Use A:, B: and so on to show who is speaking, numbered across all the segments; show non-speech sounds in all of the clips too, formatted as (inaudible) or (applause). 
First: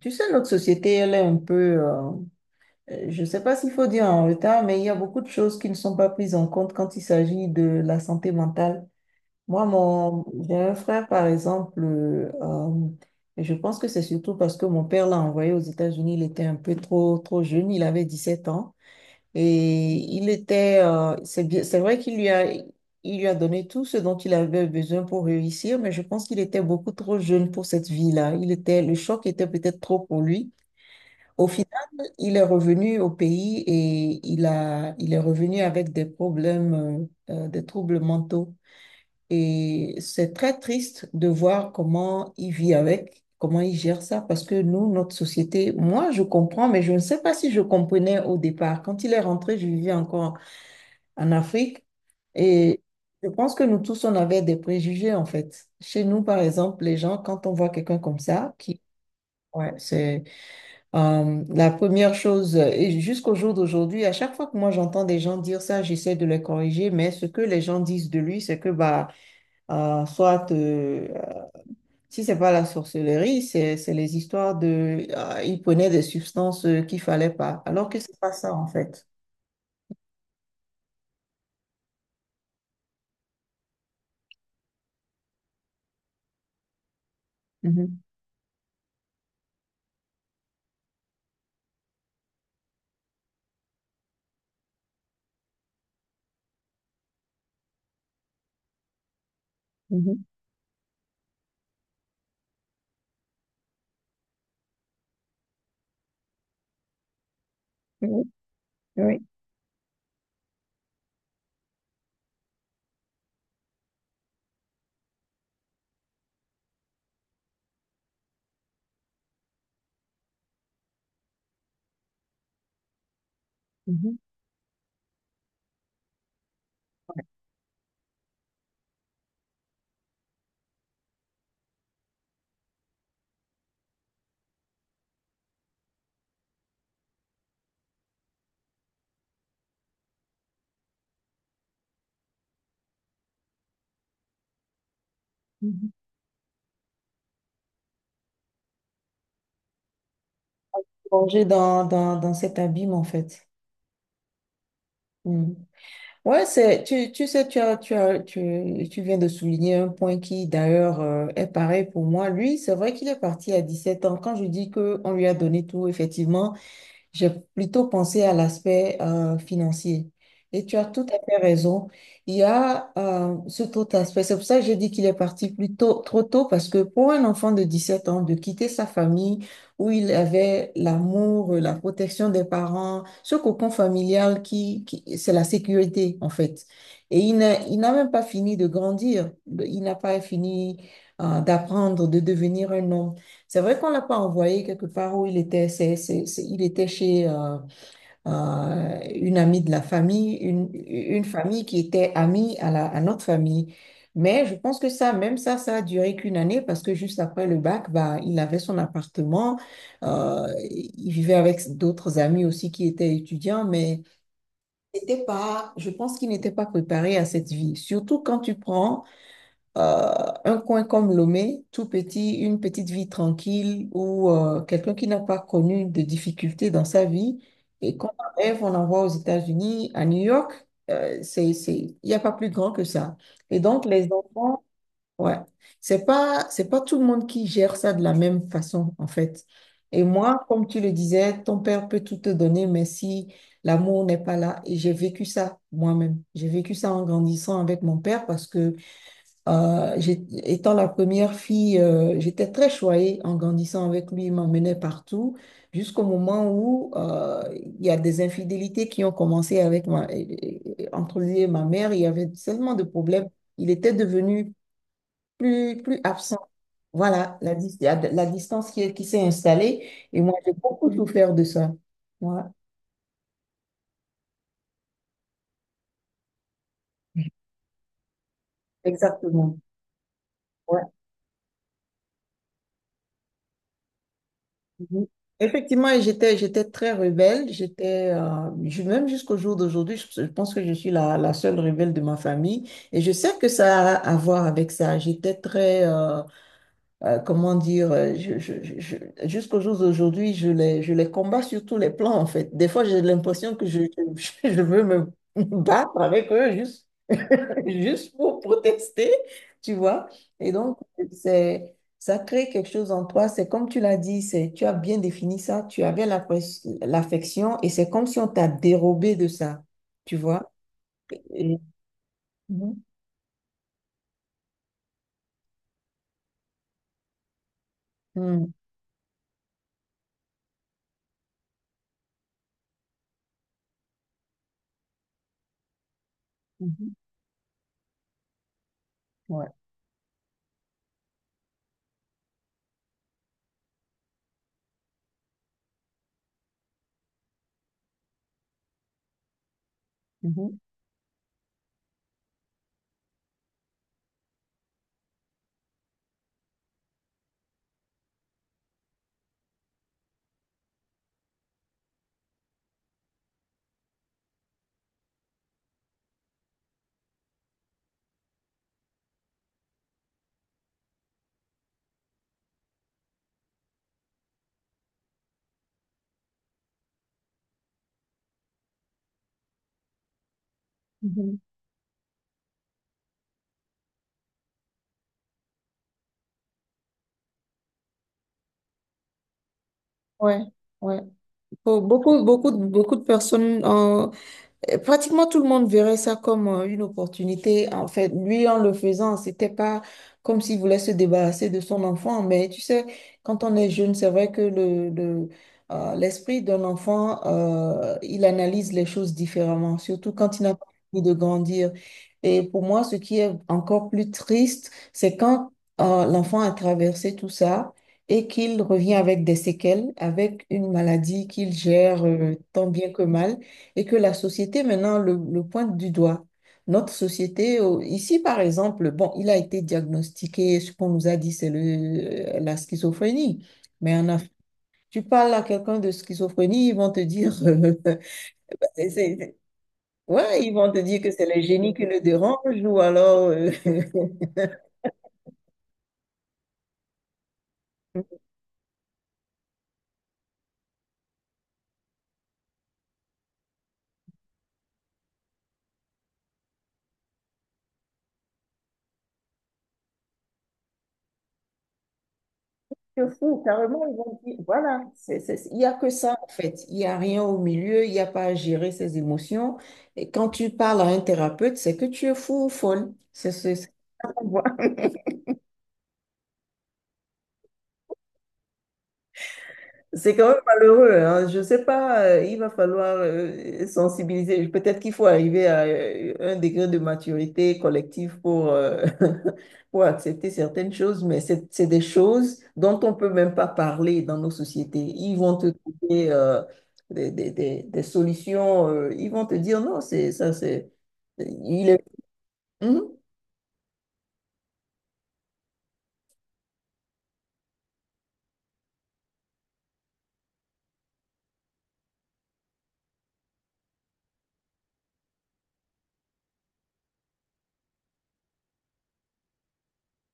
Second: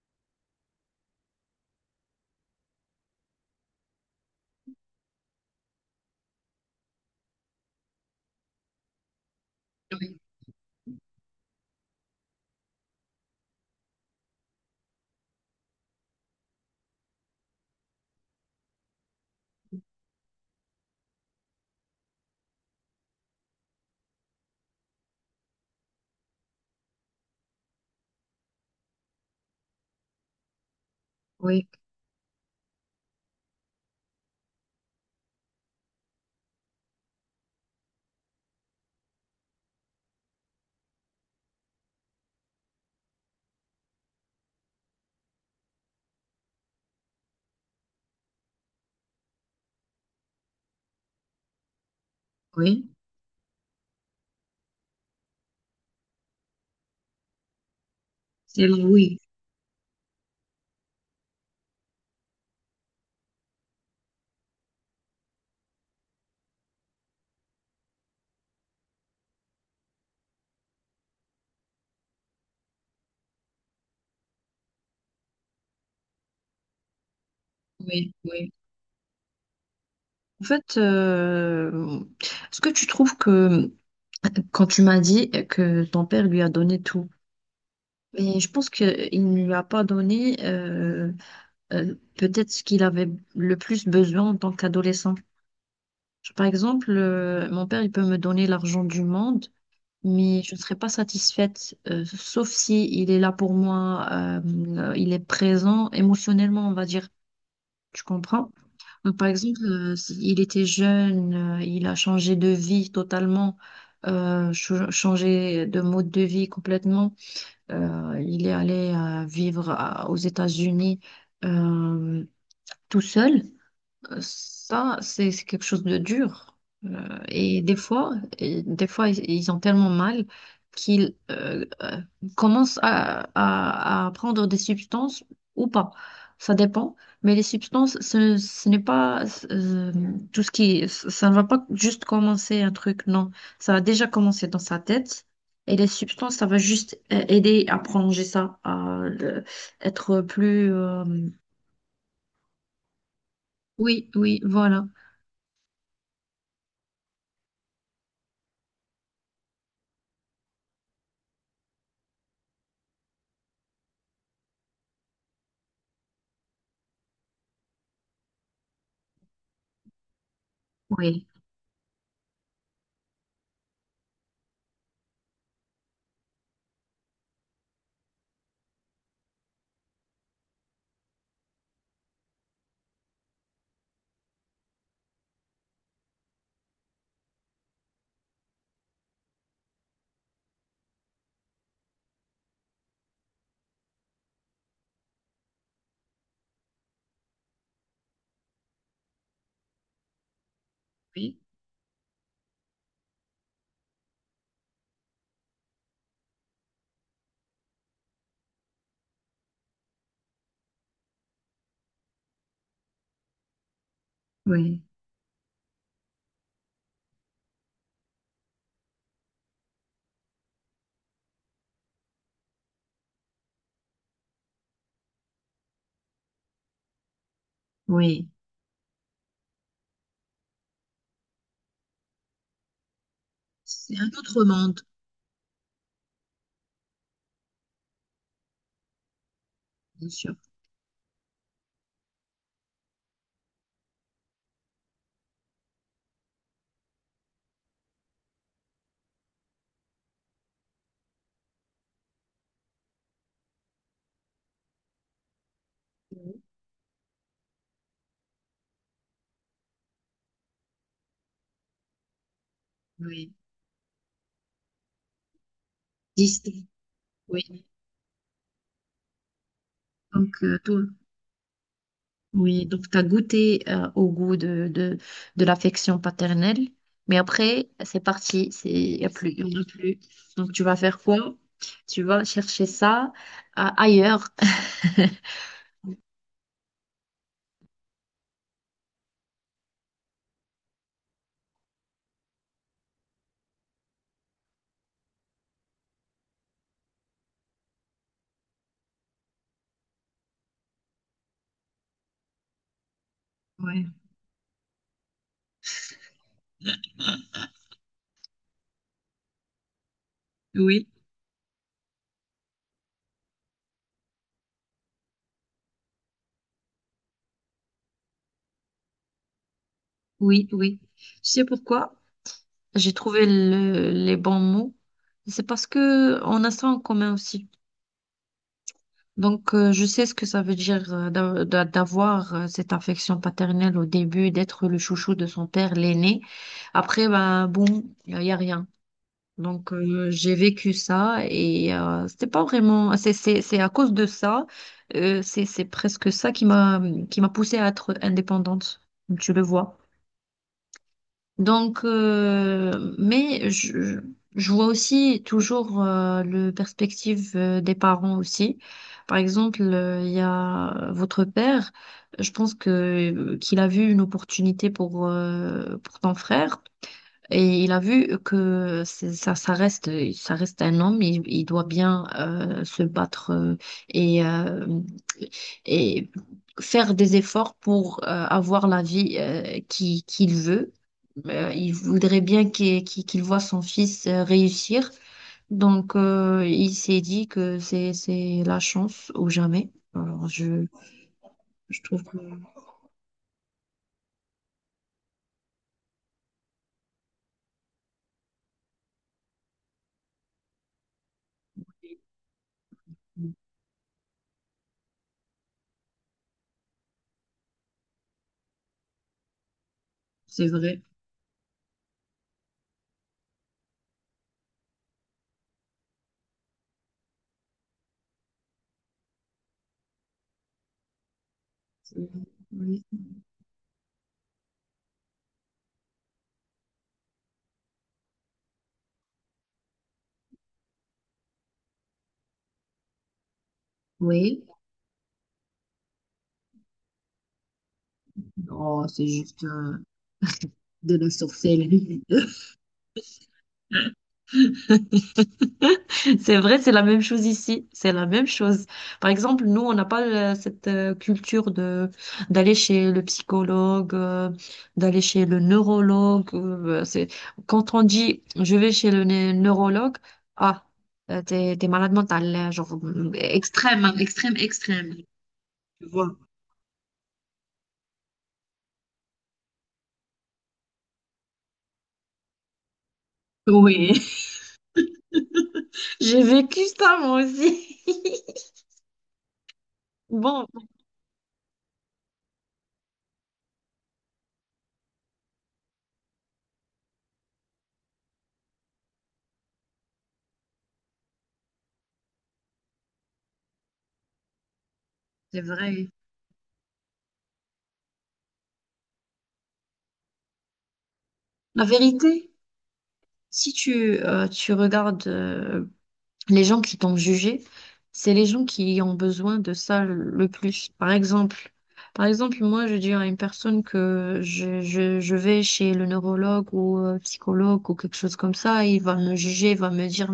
A: Tu sais, notre société, elle est un peu, je ne sais pas s'il faut dire en retard, mais il y a beaucoup de choses qui ne sont pas prises en compte quand il s'agit de la santé mentale. Moi, j'ai un frère, par exemple, je pense que c'est surtout parce que mon père l'a envoyé aux États-Unis, il était un peu trop jeune, il avait 17 ans, et il était, c'est bien, c'est vrai qu'il lui a donné tout ce dont il avait besoin pour réussir, mais je pense qu'il était beaucoup trop jeune pour cette vie-là. Le choc était peut-être trop pour lui. Au final,
B: Oui,
A: il est revenu au pays et il est revenu avec des problèmes, des troubles mentaux. Et c'est très triste de voir comment il vit avec, comment il gère ça, parce que nous, notre société, moi, je comprends, mais je ne sais pas si je comprenais au départ. Quand il est rentré, je vivais encore en Afrique et
B: oui,
A: je pense que nous tous, on avait des préjugés, en fait. Chez nous, par exemple, les gens, quand on voit quelqu'un comme ça,
B: c'est le oui,
A: ouais, c'est la première chose, et jusqu'au jour d'aujourd'hui, à chaque fois que moi j'entends des gens dire ça, j'essaie de les corriger, mais ce que les gens disent de lui, c'est que bah, soit si c'est pas la sorcellerie, c'est les histoires de il prenait des substances qu'il fallait pas, alors que
B: oui,
A: c'est pas
B: oui.
A: ça en fait.
B: En fait, est-ce que tu trouves que quand tu m'as dit que ton père lui a donné tout,
A: Mhm,
B: mais je pense qu'il ne lui a pas donné peut-être ce qu'il avait le plus besoin en tant qu'adolescent. Par exemple, mon père, il peut me donner l'argent du monde,
A: mhm,
B: mais je ne serai pas satisfaite, sauf si il est là pour moi, il est présent émotionnellement, on va dire. Tu
A: oui,
B: comprends? Donc,
A: oui.
B: par exemple, il était jeune, il a changé de vie totalement, changé de mode de vie complètement. Il est allé aux États-Unis, euh, tout seul.
A: Mhm,
B: Ça, c'est quelque chose de dur. Euh, et des fois, et des fois, ils ont tellement mal qu'ils commencent à prendre des substances ou pas. Ça dépend. Mais les substances, ce n'est pas euh, tout ce qui... Ça ne va pas juste commencer un truc, non. Ça a déjà commencé dans sa tête. Et les
A: mhm.
B: substances, ça va juste aider à prolonger ça, à être plus...
A: Plonger dans cet abîme en fait.
B: Oui, oui, voilà.
A: Ouais, c'est, tu sais, tu viens de souligner un point qui, d'ailleurs, est pareil pour moi. Lui, c'est vrai qu'il est parti à 17 ans. Quand je dis qu'on lui a donné tout, effectivement, j'ai plutôt pensé à l'aspect financier. Et tu as tout à
B: Oui.
A: fait raison. Il y a cet autre aspect. C'est pour ça que j'ai dit qu'il est parti plus tôt, trop tôt, parce que pour un enfant de 17 ans, de quitter sa famille où il avait l'amour, la protection des parents, ce cocon familial qui, c'est la sécurité, en fait. Et il n'a même pas fini de grandir. Il n'a pas fini d'apprendre, de devenir un homme. C'est vrai qu'on l'a pas envoyé quelque part où il était. Il était chez une amie de la famille, une
B: Oui.
A: famille qui était amie à notre famille. Mais je pense que ça, même ça, ça a duré qu'une année parce que juste après le bac, bah, il avait son appartement. Il vivait avec d'autres amis aussi qui étaient étudiants, mais
B: Oui,
A: c'était pas, je pense qu'il n'était pas préparé à cette vie. Surtout quand tu prends un coin comme Lomé, tout petit, une petite vie tranquille où quelqu'un qui n'a pas connu de difficultés dans sa vie et qu'on
B: oui.
A: en rêve, on envoie aux États-Unis, à New York, c'est, il n'y a pas plus grand que ça. Et donc,
B: C'est
A: les
B: un autre
A: enfants,
B: monde,
A: ouais, c'est pas tout le monde qui gère ça de la même façon, en fait. Et
B: bien sûr.
A: moi, comme tu le disais, ton père peut tout te donner, mais si l'amour n'est pas là, et j'ai vécu ça moi-même, j'ai vécu ça en grandissant avec mon père parce que étant la première fille, j'étais très choyée en grandissant avec lui. Il m'emmenait partout jusqu'au
B: Oui.
A: moment où il y a des infidélités qui ont commencé avec entre lui et ma mère. Il y avait tellement de problèmes.
B: Oui,
A: Il était devenu plus absent.
B: distinct.
A: Voilà, la,
B: Oui.
A: dis- la, la distance qui s'est installée. Et moi,
B: Donc,
A: j'ai
B: toi,
A: beaucoup souffert de ça. Voilà,
B: oui, donc tu as goûté au goût de l'affection paternelle, mais après, c'est parti, c'est, il n'y a plus, il
A: exactement.
B: y en a plus. Donc, tu vas faire quoi? Tu vas chercher ça ailleurs.
A: Mhm.
B: (laughs)
A: Effectivement, j'étais très rebelle. Même jusqu'au jour d'aujourd'hui, je pense que je suis la seule rebelle de ma famille. Et je sais que ça a à voir avec ça. J'étais très, comment dire, jusqu'au jour d'aujourd'hui, je les combats sur tous les plans, en fait. Des fois, j'ai l'impression que
B: Ouais.
A: (laughs) je veux me (laughs) battre avec eux, juste (laughs) juste pour protester, tu vois. Et donc,
B: Oui,
A: ça crée quelque chose en toi. C'est comme tu l'as dit, tu as bien défini ça, tu avais la l'affection et c'est comme si on t'a dérobé de ça, tu
B: oui,
A: vois.
B: oui. Tu sais
A: Et-
B: pourquoi?
A: Mhm.
B: J'ai trouvé les bons mots. C'est parce que on a ça en commun aussi.
A: Mhm.
B: Donc, je sais ce que ça veut dire d'avoir cette affection paternelle au début, d'être le chouchou de son père, l'aîné.
A: Mhm.
B: Après, ben, bon, il n'y a rien.
A: Ouais.
B: Donc, j'ai vécu ça et c'était pas vraiment. C'est à cause de ça, c'est presque ça qui m'a poussée à être indépendante, comme tu le vois.
A: Mhm.
B: Donc, mais je vois aussi toujours le perspective des parents aussi. Par exemple, il y a votre père. Je pense que qu'il a vu une opportunité pour ton frère et il a vu que ça reste un homme. Il doit bien se battre et euh, et faire des efforts pour avoir la vie qui qu'il veut.
A: Mhm.
B: Il voudrait bien qu'il voit son fils réussir. Donc, il s'est dit que c'est la chance ou jamais. Alors,
A: Ouais. Ouais. Pour
B: je trouve que
A: beaucoup de personnes. Pratiquement tout le monde verrait ça comme une opportunité. En fait, lui, en le faisant, c'était pas comme s'il voulait se débarrasser de son enfant. Mais tu sais, quand on est jeune, c'est vrai que l'esprit d'un enfant, il analyse les choses différemment, surtout quand il
B: c'est
A: n'a pas
B: vrai.
A: envie de grandir. Et pour moi, ce qui est encore plus triste, c'est quand l'enfant a traversé tout ça et qu'il revient avec des séquelles, avec une maladie qu'il gère tant
B: Oui.
A: bien que mal et que la société maintenant le pointe du doigt. Notre société, ici par exemple, bon, il a été diagnostiqué, ce qu'on nous a dit, c'est la schizophrénie. Mais en Afrique,
B: Oui.
A: tu parles à quelqu'un de schizophrénie, ils vont te dire, (laughs)
B: Oh,
A: c'est-
B: c'est
A: c'est-
B: juste
A: ouais, ils vont te
B: de
A: dire que
B: la
A: c'est le génie qui le
B: sorcellerie. (laughs)
A: dérange ou alors, (laughs)
B: (laughs) C'est vrai, c'est la même chose ici. C'est la même chose. Par exemple, nous, on n'a pas cette culture de d'aller chez le psychologue, d'aller chez le neurologue. Euh, c'est quand on dit je vais chez neurologue, ah, t'es malade mental, genre
A: c'est fou,
B: extrême,
A: carrément,
B: hein,
A: ils vont dire,
B: extrême,
A: voilà,
B: extrême.
A: il n'y a que
B: Tu
A: ça
B: vois.
A: en fait. Il n'y a rien au milieu, il n'y a pas à gérer ses émotions. Et quand tu parles à un thérapeute, c'est que tu es fou ou folle.
B: Oui,
A: Voilà.
B: (laughs) j'ai vécu ça moi aussi. (laughs)
A: C'est quand même
B: Bon,
A: malheureux, hein. Je ne sais pas, il va falloir sensibiliser. Peut-être qu'il faut arriver à un degré de maturité collective pour, (laughs) pour accepter certaines choses, mais c'est des choses dont on ne peut même pas parler dans nos sociétés. Ils vont
B: c'est
A: te
B: vrai.
A: trouver des solutions, ils vont te dire non, c'est ça, c'est.
B: La
A: Il est.
B: vérité,
A: Mhm.
B: si tu, tu regardes les gens qui t'ont jugé, c'est les gens qui ont besoin de ça le plus. Par exemple, moi, je dis à une personne que je vais chez le neurologue ou psychologue ou quelque chose comme ça, il va me juger, il va me dire,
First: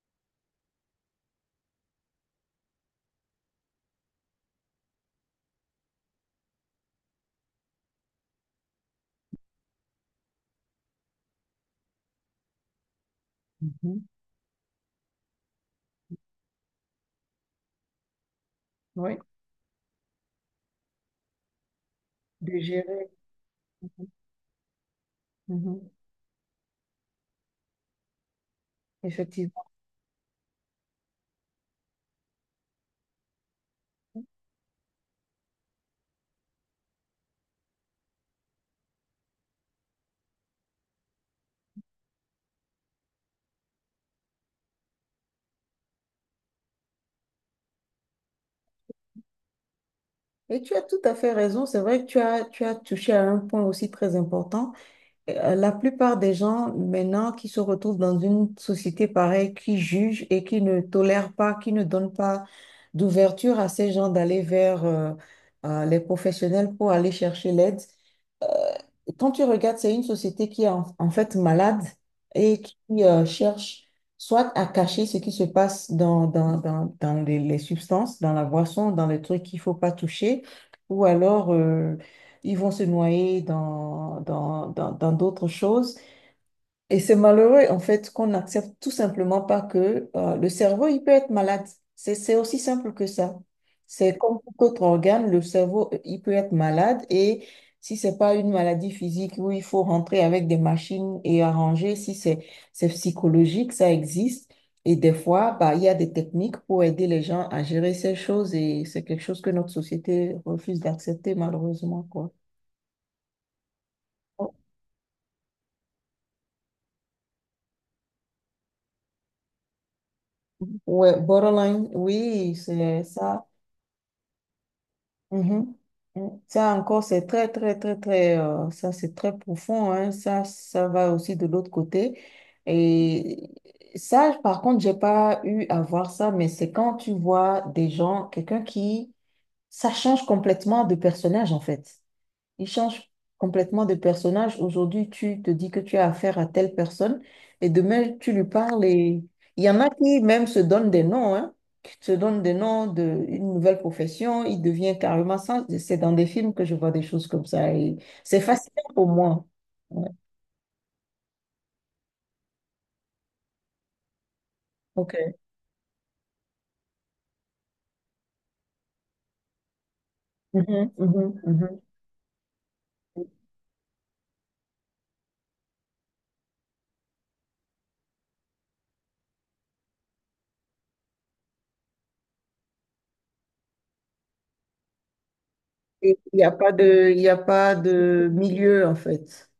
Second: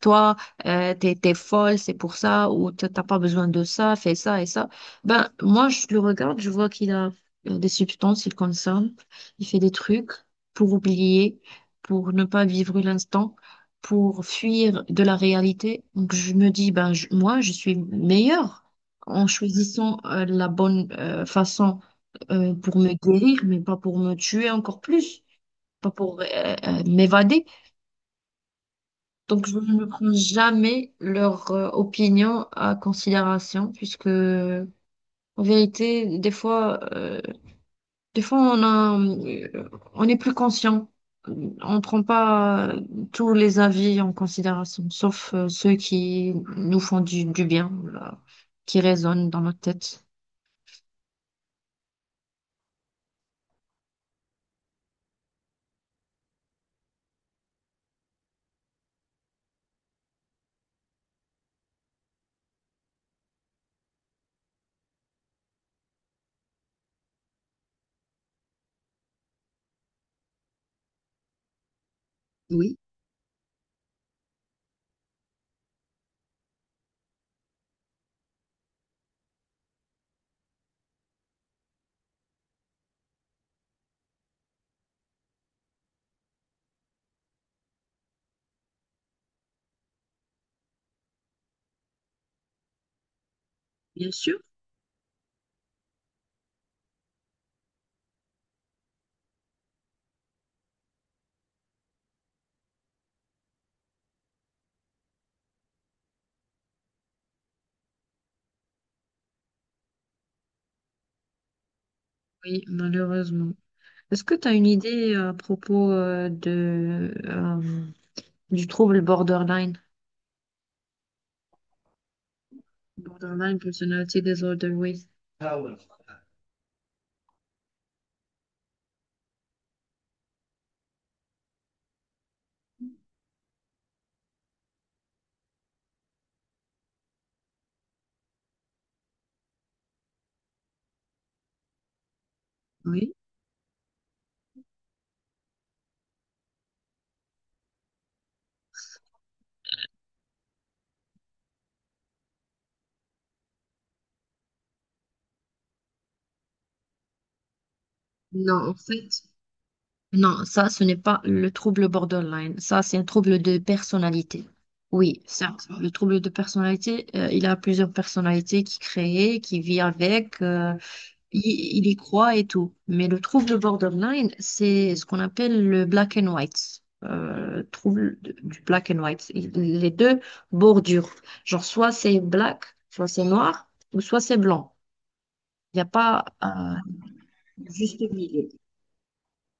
B: toi, t'es folle, c'est pour ça, ou t'as pas besoin de ça, fais ça et ça. Ben, moi, je le regarde, je vois qu'il a des substances, il consomme, il fait des trucs pour oublier, pour ne pas vivre l'instant
A: Mhm.
B: pour fuir de la réalité. Donc je me dis, ben, moi, je suis meilleure
A: Oui,
B: en choisissant la bonne façon
A: de
B: pour me
A: gérer.
B: guérir, mais pas pour me tuer encore plus,
A: Mhm.
B: pas pour m'évader. Donc je
A: Effectivement.
B: ne prends jamais leur opinion à considération, puisque en vérité, des fois... des fois, on est plus conscient. On prend pas tous les avis en considération, sauf ceux qui nous font du bien, là, qui résonnent dans notre tête.
A: Et tu as tout à fait raison. C'est vrai que tu as touché à un point aussi très important. La plupart des gens maintenant qui se retrouvent dans une société pareille, qui jugent et qui ne tolèrent pas, qui ne donnent pas d'ouverture à ces gens d'aller vers les professionnels pour aller chercher l'aide. euh, Quand tu regardes, c'est une société qui est en fait malade et qui
B: Oui,
A: cherche soit à cacher ce qui se passe dans les substances, dans la boisson, dans les trucs qu'il faut pas toucher, ou alors ils vont se noyer dans d'autres choses et c'est malheureux, en fait, qu'on n'accepte tout simplement pas que le cerveau, il peut être malade. C'est aussi simple que ça.
B: bien
A: C'est comme
B: sûr.
A: tout autre organe, le cerveau, il peut être malade et si c'est pas une maladie physique où il faut rentrer avec des machines et arranger, si c'est psychologique, ça existe. Et des fois, bah, il y a des techniques pour aider les gens à gérer ces choses et c'est quelque chose que notre société refuse d'accepter, malheureusement, quoi.
B: Oui, malheureusement. Est-ce que tu as une idée à propos du trouble borderline?
A: Ouais, borderline, oui, c'est ça.
B: Borderline personality disorder, oui. Ah
A: Mhm.
B: ouais.
A: Mm. Ça encore, c'est très, très, très, très, ça c'est très profond, hein. Ça va aussi de l'autre côté. Et ça, par contre, j'ai pas eu à voir ça, mais c'est quand tu vois des gens, quelqu'un qui, ça change complètement de personnage en fait. Il change
B: Oui.
A: complètement de personnage. Aujourd'hui, tu te dis que tu as affaire à telle personne et demain, tu lui parles et il y en a qui même se donnent des noms, hein, qui se donnent des noms d'une nouvelle profession. Il devient carrément ça. C'est dans des films que je vois des choses comme ça et c'est
B: Non, en
A: fascinant pour
B: fait,
A: moi. Ouais,
B: Non, ça, ce n'est pas le trouble borderline. Ça, c'est un trouble de personnalité. Oui,
A: ok.
B: certes, le trouble de personnalité, il a plusieurs personnalités qui créent, qui vit avec,
A: Mhm, mhm, mhm.
B: il y croit et tout. Mais le trouble borderline, c'est ce qu'on appelle le black and white. Du black and white. Il- les deux bordures. Genre, soit c'est black, soit c'est noir, ou soit c'est blanc. Il n'y a
A: Et
B: pas
A: il y a pas
B: juste
A: de
B: milieu.
A: milieu en fait.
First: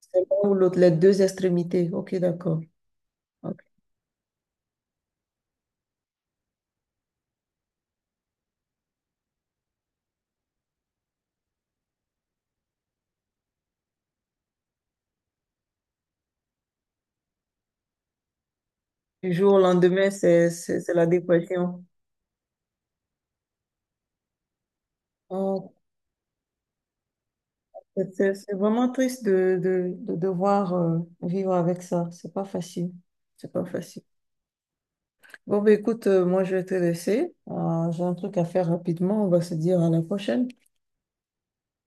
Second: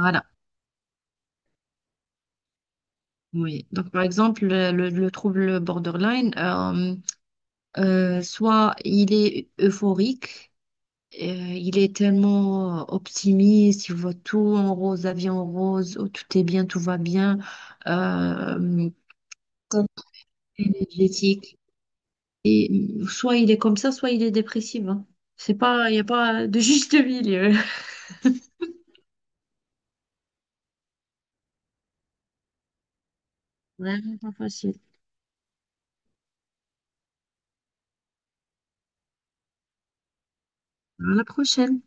A: C'est l'un ou l'autre, les deux extrémités. Ok, d'accord. Ok.
B: Oui, donc par exemple, le trouble borderline, soit il est euphorique, il est tellement optimiste, il voit tout en rose, la vie en rose, oh, tout est bien, tout va bien, euh,
A: Du jour au
B: tellement
A: lendemain, c'est la
B: énergétique.
A: dépression.
B: Et soit il est comme ça, soit il est dépressif, hein. C'est
A: Ok.
B: pas, il n'y a pas de juste milieu. (laughs)
A: C'est vraiment triste de devoir vivre avec ça. C'est pas facile. C'est pas facile.
B: Vraiment pas facile.
A: Bon, bah, écoute, moi, je vais te laisser. J'ai un truc à faire rapidement. On va se dire à la prochaine.
B: À la prochaine.